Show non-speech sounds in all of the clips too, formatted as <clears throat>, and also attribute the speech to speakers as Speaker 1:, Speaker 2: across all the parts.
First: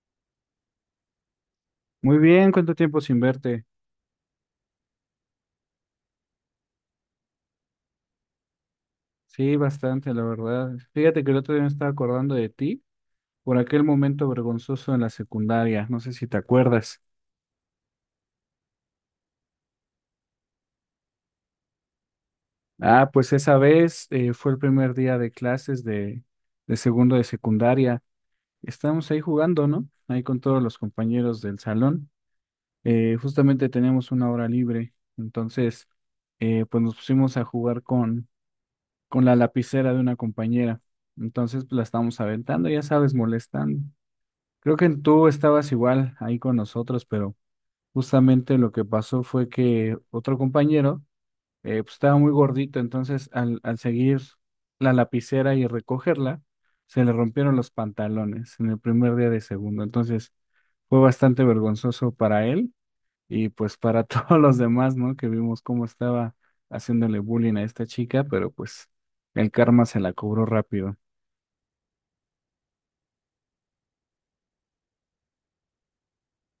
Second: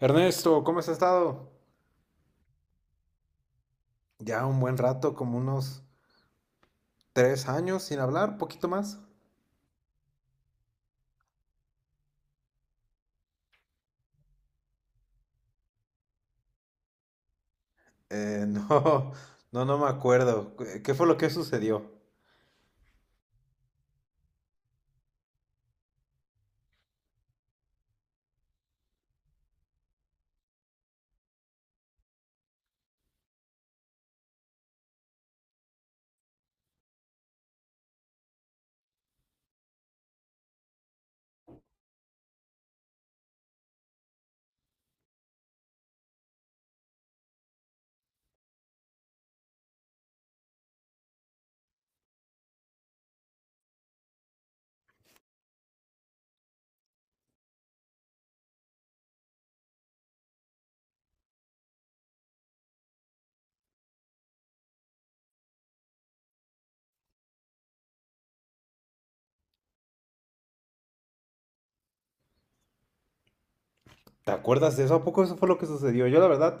Speaker 1: Ernesto, ¿cómo has estado?
Speaker 2: Muy bien, ¿cuánto tiempo sin verte?
Speaker 1: Ya un buen rato, como unos 3 años sin hablar, poquito más.
Speaker 2: Sí, bastante, la verdad. Fíjate que el otro día me estaba acordando de ti por aquel momento vergonzoso en la secundaria, no sé si te acuerdas.
Speaker 1: <laughs> No, no, no me acuerdo. ¿Qué fue lo que sucedió?
Speaker 2: Ah, pues esa vez fue el primer día de clases de segundo de secundaria. Estábamos ahí jugando, ¿no? Ahí con todos los compañeros del salón. Justamente teníamos una hora libre, entonces pues nos pusimos a jugar con la lapicera de una compañera. Entonces pues, la estábamos aventando, ya sabes, molestando. Creo que tú estabas igual ahí con nosotros, pero justamente lo que pasó fue que otro compañero pues estaba muy gordito, entonces al seguir la lapicera y recogerla, se le rompieron los pantalones en el primer día de segundo. Entonces fue bastante vergonzoso para él y pues para <laughs> todos los demás, ¿no? Que vimos cómo estaba haciéndole bullying a esta chica, pero pues el karma se la cobró rápido.
Speaker 1: ¿Te acuerdas de eso? ¿A poco eso fue lo que sucedió? Yo la verdad,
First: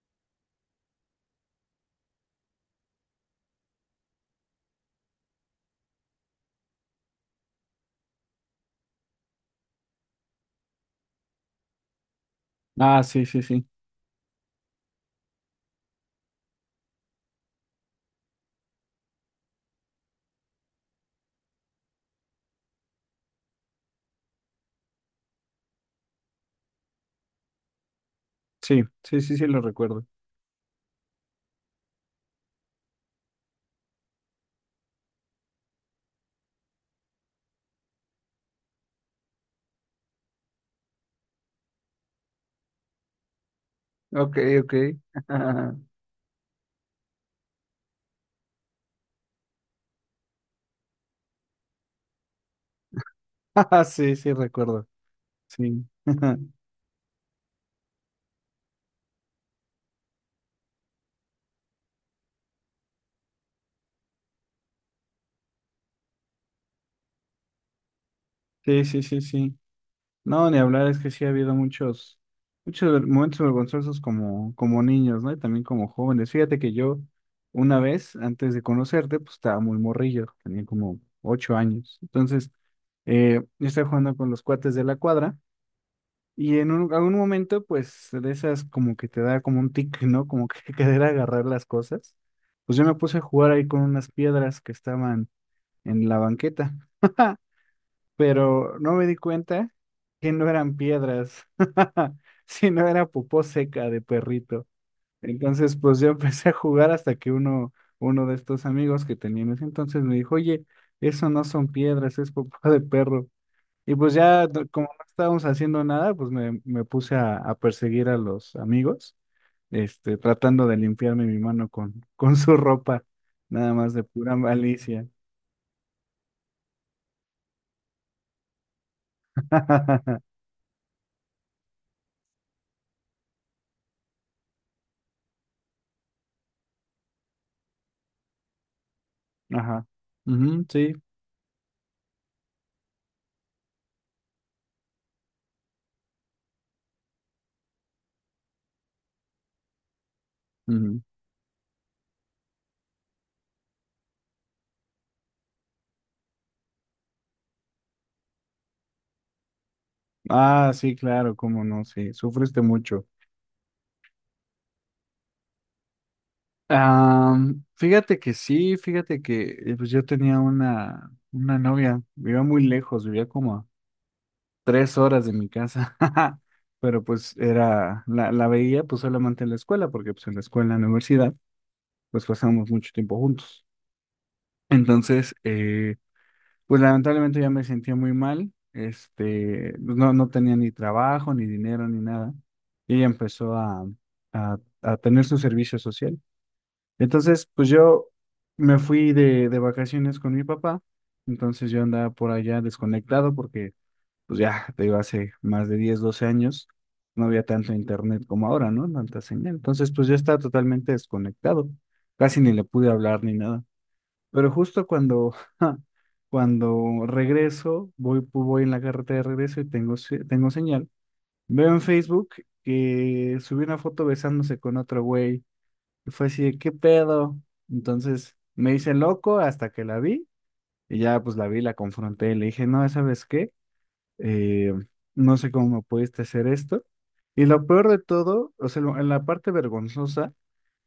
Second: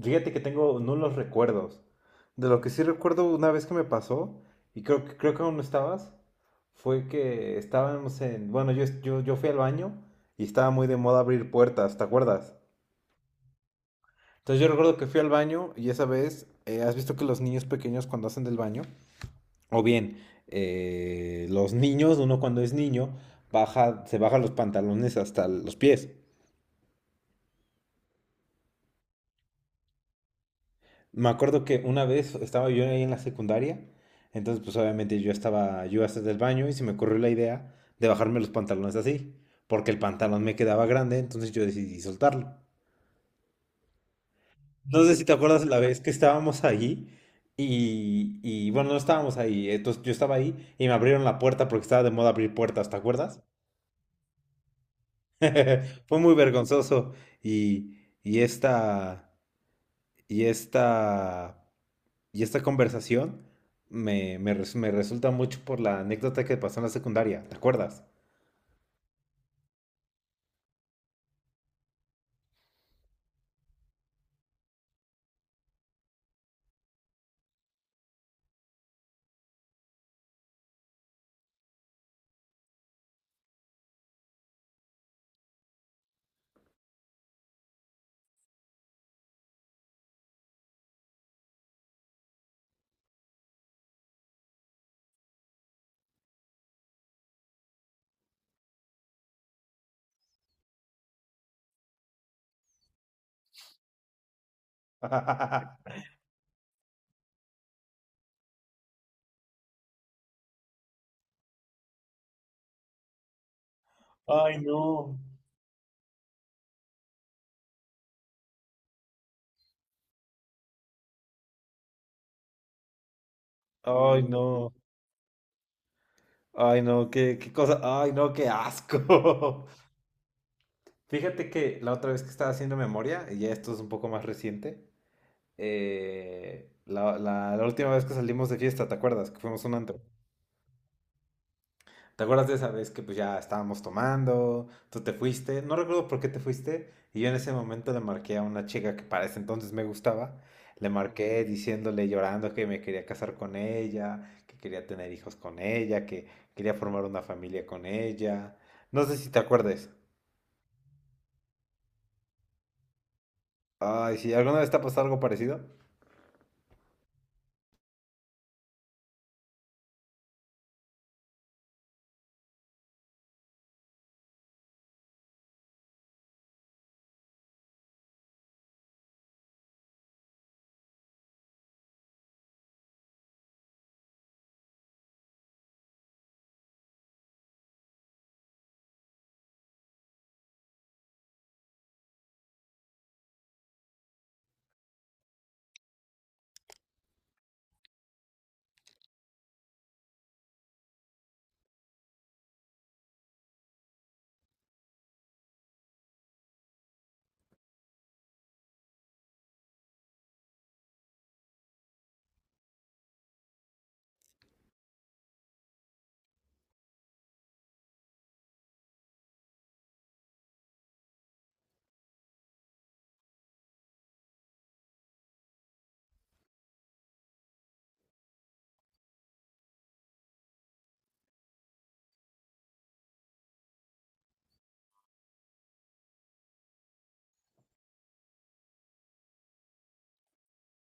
Speaker 1: fíjate que tengo nulos recuerdos. De lo que sí recuerdo una vez que me pasó, y creo que aún no estabas. Fue que estábamos en... Bueno, yo fui al baño y estaba muy de moda abrir puertas, ¿te acuerdas?
Speaker 2: Ah, sí, sí, sí,
Speaker 1: Entonces yo recuerdo que fui al baño y esa vez, has visto que los niños pequeños cuando hacen del baño, o bien los niños, uno cuando es niño, baja, se baja los pantalones hasta los pies.
Speaker 2: sí, sí, sí, sí, lo recuerdo.
Speaker 1: Me acuerdo que una vez estaba yo ahí en la secundaria, entonces pues obviamente yo estaba, yo hasta del baño y se me ocurrió la idea de bajarme los pantalones así, porque el pantalón me quedaba grande, entonces yo decidí soltarlo.
Speaker 2: Ok, ok.
Speaker 1: No sé si te acuerdas
Speaker 2: <laughs>
Speaker 1: la vez que estábamos ahí y, bueno, no estábamos ahí, entonces yo estaba ahí y me abrieron la puerta porque estaba de moda abrir puertas, ¿te acuerdas?
Speaker 2: Ah, sí, sí, recuerdo. Sí.
Speaker 1: <laughs> Fue muy
Speaker 2: <laughs>
Speaker 1: vergonzoso y, y esta, y esta, y esta conversación me resulta mucho por la anécdota que pasó en la secundaria, ¿te acuerdas?
Speaker 2: Sí, sí, sí, sí. No, ni hablar, es que sí ha habido muchos, momentos vergonzosos como, niños, ¿no? Y también como jóvenes. Fíjate que yo, una vez, antes de conocerte, pues estaba muy morrillo, tenía como 8 años. Entonces, yo estaba jugando con los cuates de la cuadra. Y algún momento, pues, de esas como que te da como un tic, ¿no? Como que <laughs> querer agarrar las cosas. Pues yo me puse a jugar ahí con unas piedras que estaban en la banqueta, pero no me di cuenta que no eran piedras, <laughs> sino era popó seca de perrito. Entonces, pues
Speaker 1: <laughs>
Speaker 2: yo <laughs> empecé a jugar hasta que uno de estos amigos que tenía en ese entonces me dijo, oye, eso no son piedras, es popó de perro. Y pues ya,
Speaker 1: Ay,
Speaker 2: como no
Speaker 1: no.
Speaker 2: estábamos haciendo nada, pues me puse a perseguir a los amigos, este, tratando de limpiarme mi mano con, <laughs> con su ropa, nada más de
Speaker 1: Ay,
Speaker 2: pura
Speaker 1: no.
Speaker 2: malicia.
Speaker 1: Ay, no, qué cosa. Ay, no, qué asco. <laughs>
Speaker 2: <laughs>
Speaker 1: Fíjate que la otra vez que estaba haciendo memoria, y ya esto es un poco más reciente, la última vez que salimos de fiesta, ¿te acuerdas? Que fuimos a un
Speaker 2: Ajá.
Speaker 1: antro.
Speaker 2: Ujú, sí.
Speaker 1: ¿Te acuerdas de esa vez que pues ya estábamos tomando, tú te fuiste? No recuerdo por qué te fuiste, y yo en ese momento le marqué a una chica que para ese entonces me gustaba, le
Speaker 2: Ujú.
Speaker 1: marqué diciéndole, llorando, que me quería casar con ella, que quería tener hijos con ella, que quería formar una familia con ella. No sé si te acuerdes.
Speaker 2: Ah, sí, claro, cómo no, sí, sufriste mucho.
Speaker 1: Ay, sí, ¿alguna vez te ha pasado algo parecido?
Speaker 2: Ah, fíjate que sí, fíjate que pues yo tenía una novia, vivía muy lejos, vivía como a 3 horas de mi casa, <laughs> pero pues era, la veía pues solamente en la escuela, porque pues en la escuela, en la universidad, pues pasamos mucho tiempo juntos. Entonces, pues lamentablemente ya me sentía muy mal, este, pues, no, no tenía ni trabajo, ni dinero, ni nada. Y ella empezó a tener su servicio social. Entonces, pues yo me fui de vacaciones con mi papá, entonces yo andaba por allá desconectado porque pues ya, te digo, hace más de 10 12 años, no había tanto internet como ahora, ¿no? Tanta señal. Entonces, pues ya estaba totalmente desconectado. Casi ni le pude hablar ni nada. Pero justo cuando, <laughs> ja, cuando regreso, voy en la carretera de regreso y tengo, tengo señal. Veo en Facebook que subí una foto besándose con otro güey. Y fue así de, ¿qué pedo? Entonces me hice loco hasta que la vi. Y ya pues la vi, la confronté y le dije, no, ¿sabes qué? eh, no sé cómo me pudiste hacer esto. Y lo peor de todo, o sea, en la parte vergonzosa,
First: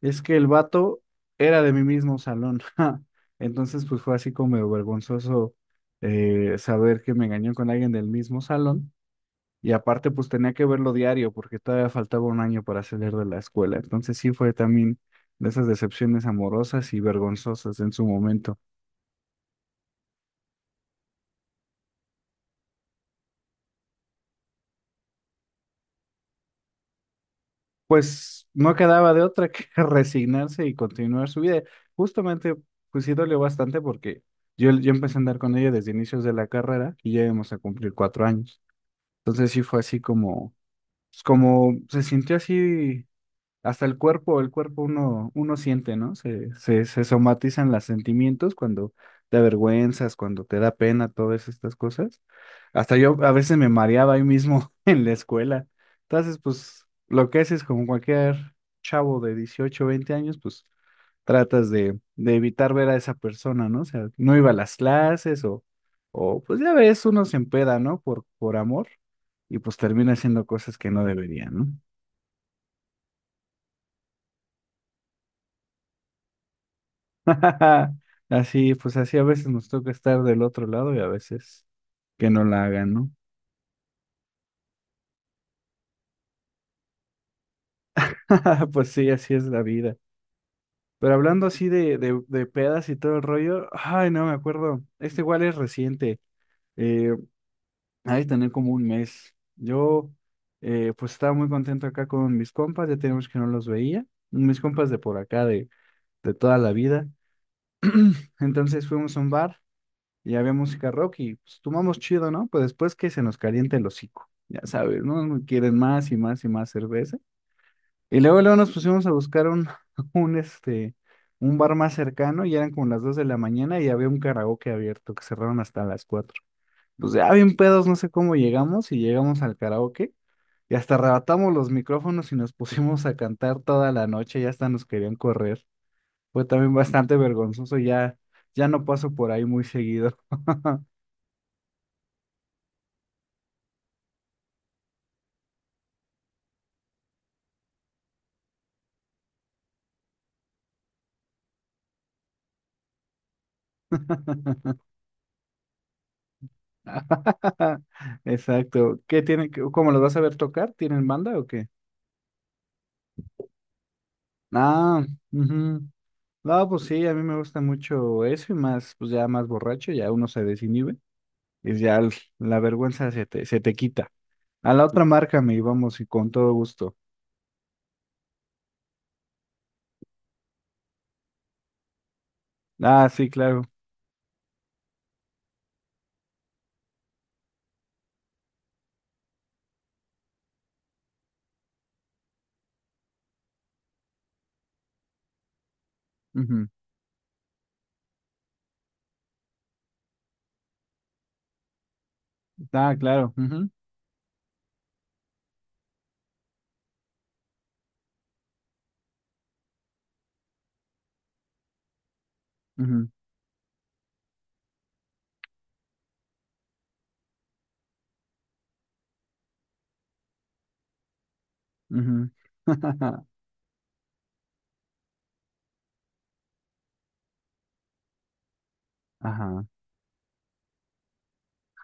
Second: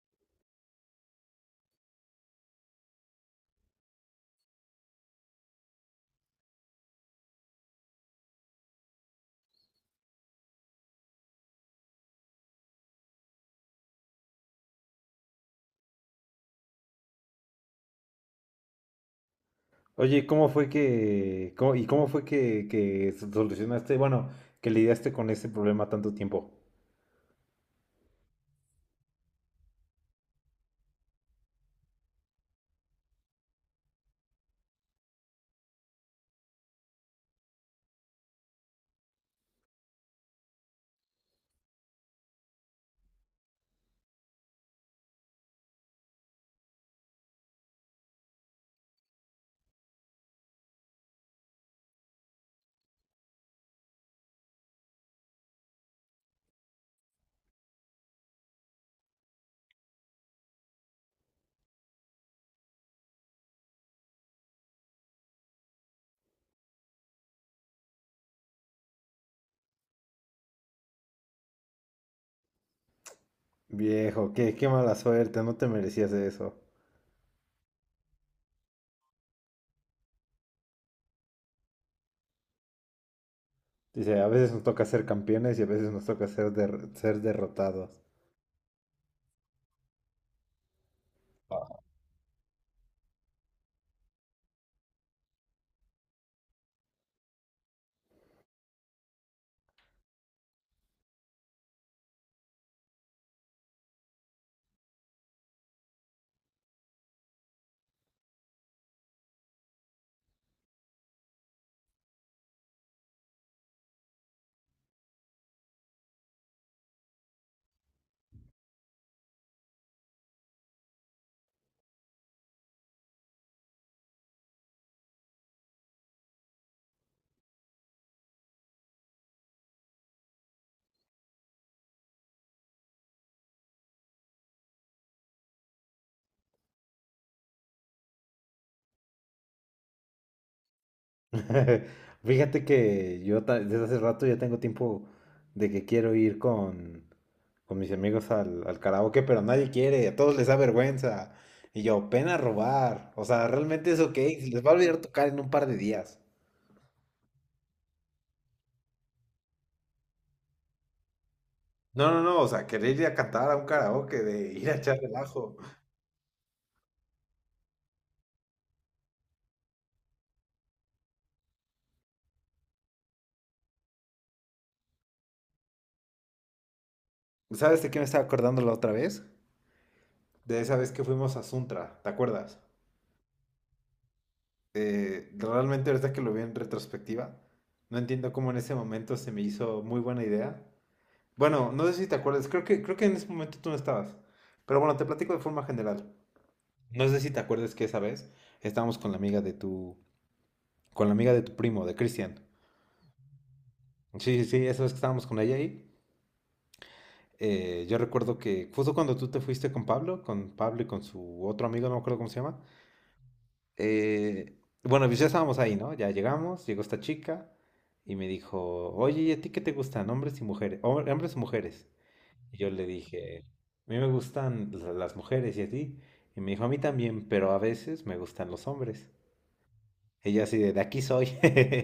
Speaker 2: es que el vato era de mi mismo salón. <laughs> Ja. Entonces, pues fue así como medio vergonzoso saber que me engañó con alguien del mismo salón. Y aparte, pues tenía que verlo diario porque todavía faltaba un año para salir de la escuela. Entonces sí fue también de esas decepciones amorosas y vergonzosas en su momento.
Speaker 1: Oye, ¿cómo fue que, cómo- y cómo fue que solucionaste, bueno, que lidiaste con ese problema tanto tiempo?
Speaker 2: Pues no quedaba de otra que <laughs> resignarse y continuar su vida. Justamente, pues sí dolió bastante porque yo empecé a andar con ella desde inicios de la carrera y ya íbamos a cumplir 4 años. Entonces sí fue así como, pues, como se sintió así hasta el cuerpo uno siente, ¿no? Se somatizan los sentimientos cuando te avergüenzas, cuando te da pena, todas estas cosas. Hasta yo a veces me mareaba ahí mismo <laughs> en la escuela. Entonces, pues, lo que haces como cualquier chavo de 18 20 años, pues, tratas de evitar ver a esa persona, ¿no? O sea, no iba a las clases o pues ya ves, uno se empeda, ¿no? Por amor y pues termina haciendo cosas que no debería, ¿no?
Speaker 1: Viejo, qué mala suerte, no te merecías eso.
Speaker 2: <laughs> Así, pues así a veces nos toca estar del otro lado y a veces que no la hagan, ¿no?
Speaker 1: Dice, a veces nos toca ser campeones y a veces nos toca ser derrotados.
Speaker 2: <laughs> Pues sí, así es la vida. Pero hablando así de pedas y todo el rollo, ay, no me acuerdo. Este igual es reciente. Eh, Ha tener como un mes. Yo, pues estaba muy contento acá con mis compas, ya teníamos que no los veía. Mis compas de por acá, de toda la vida. <clears throat> Entonces fuimos a un bar y había música rock y pues tomamos chido, ¿no? Pues después que se nos caliente el hocico, ya sabes, ¿no? Quieren más y más y más cerveza. Y luego nos pusimos a buscar <laughs> este, un bar más cercano y eran como las 2 de la mañana y había un karaoke abierto que cerraron hasta las 4. Pues ya bien pedos, no sé cómo llegamos y llegamos al karaoke y hasta arrebatamos los micrófonos y nos <laughs> pusimos a cantar toda la noche y hasta nos querían correr. Fue también bastante vergonzoso, ya, ya no paso por ahí muy seguido.
Speaker 1: <laughs> Fíjate que yo desde hace rato ya tengo tiempo de que quiero ir con mis amigos al karaoke, pero nadie quiere, a todos les da vergüenza. Y yo, pena robar. O sea, realmente es OK, se les va a
Speaker 2: <laughs>
Speaker 1: olvidar tocar en un par de días.
Speaker 2: <laughs> Exacto. ¿Qué tienen? ¿Cómo los vas a ver tocar? ¿Tienen banda o qué?
Speaker 1: No, no, no, o sea, querer ir a cantar a un karaoke, de ir a echar
Speaker 2: Ah,
Speaker 1: relajo.
Speaker 2: ujú. No, pues sí, a mí me gusta mucho eso y más, pues ya más borracho, ya uno se desinhibe y ya la vergüenza se te quita. A la otra márcame y vamos y con todo gusto.
Speaker 1: ¿Sabes de qué me estaba acordando la otra vez? De esa vez que fuimos a Suntra, ¿te acuerdas?
Speaker 2: Ah, sí, claro.
Speaker 1: Realmente ahorita que lo vi en retrospectiva, no entiendo cómo en ese momento se me hizo muy buena idea. Bueno, no sé si te acuerdas, creo que en ese momento tú no estabas. Pero bueno, te platico de forma general.
Speaker 2: Ujú.
Speaker 1: No sé si te acuerdas que esa vez estábamos con la amiga de tu primo, de Cristian.
Speaker 2: Ah, claro. Ujú,
Speaker 1: Sí, sí, sí, esa vez que estábamos con ella ahí. Yo recuerdo que justo cuando tú te fuiste con Pablo y con su otro amigo, no me acuerdo cómo se llama,
Speaker 2: ujú,
Speaker 1: eh, bueno, pues ya estábamos ahí, ¿no? Ya llegamos, llegó esta chica y me dijo, oye, ¿y a ti qué te gustan, hombres y mujeres? ¿Hombres o mujeres?
Speaker 2: ujú.
Speaker 1: Y yo le
Speaker 2: <laughs>
Speaker 1: dije, a mí me gustan las mujeres y a ti. Y me dijo, a mí también, pero a veces me gustan los hombres.
Speaker 2: Ajá.
Speaker 1: Ella así de aquí soy.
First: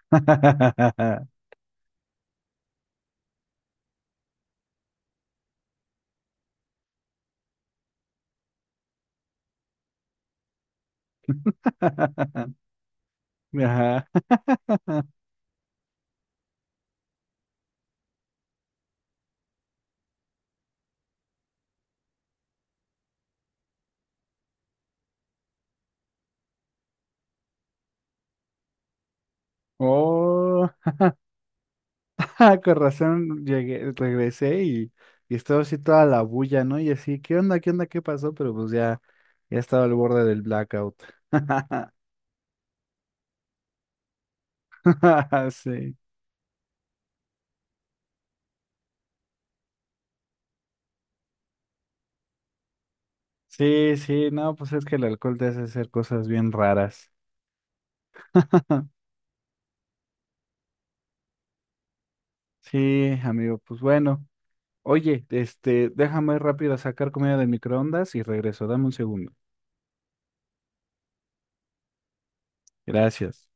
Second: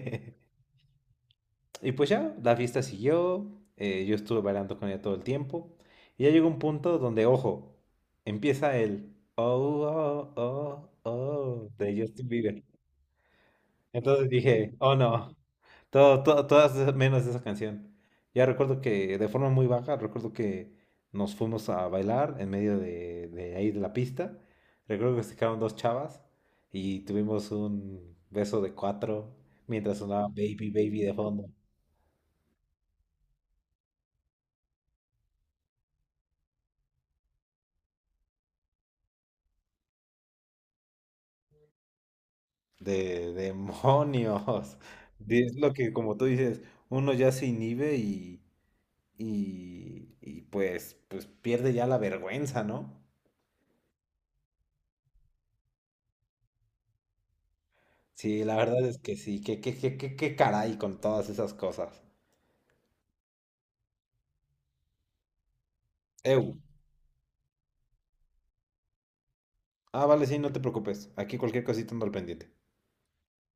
Speaker 1: <laughs> Y pues ya, la fiesta siguió, yo estuve bailando con ella todo el tiempo. Y ya llegó un punto donde, ojo, empieza el oh, oh, oh, oh de Justin Bieber.
Speaker 2: Ajá.
Speaker 1: Entonces dije, oh
Speaker 2: <laughs>
Speaker 1: no, menos esa canción. Ya recuerdo que de forma muy baja, recuerdo que nos fuimos a bailar en medio de ahí de la pista. Recuerdo que se quedaron dos chavas y tuvimos un beso de cuatro mientras sonaba
Speaker 2: Oh.
Speaker 1: Baby Baby de fondo.
Speaker 2: <laughs> Ah, con razón llegué, regresé y estaba así toda la bulla, ¿no? Y así, ¿qué onda? ¿Qué onda? ¿Qué pasó? Pero pues ya, ya estaba al borde del blackout. <laughs>
Speaker 1: De demonios. <laughs> Es lo que,
Speaker 2: Sí.
Speaker 1: como tú dices, uno ya se inhibe y pues pierde ya la vergüenza, ¿no?
Speaker 2: Sí, sí, no, pues es que el alcohol te hace hacer cosas bien raras.
Speaker 1: Sí, la verdad
Speaker 2: <laughs>
Speaker 1: es que sí, que caray con todas esas cosas.
Speaker 2: Sí, amigo, pues bueno. Oye, este, déjame
Speaker 1: Eu.
Speaker 2: rápido sacar comida del microondas y regreso. Dame un segundo.
Speaker 1: Ah, vale, sí, no te preocupes. Aquí cualquier cosita ando al pendiente.
Speaker 2: Gracias.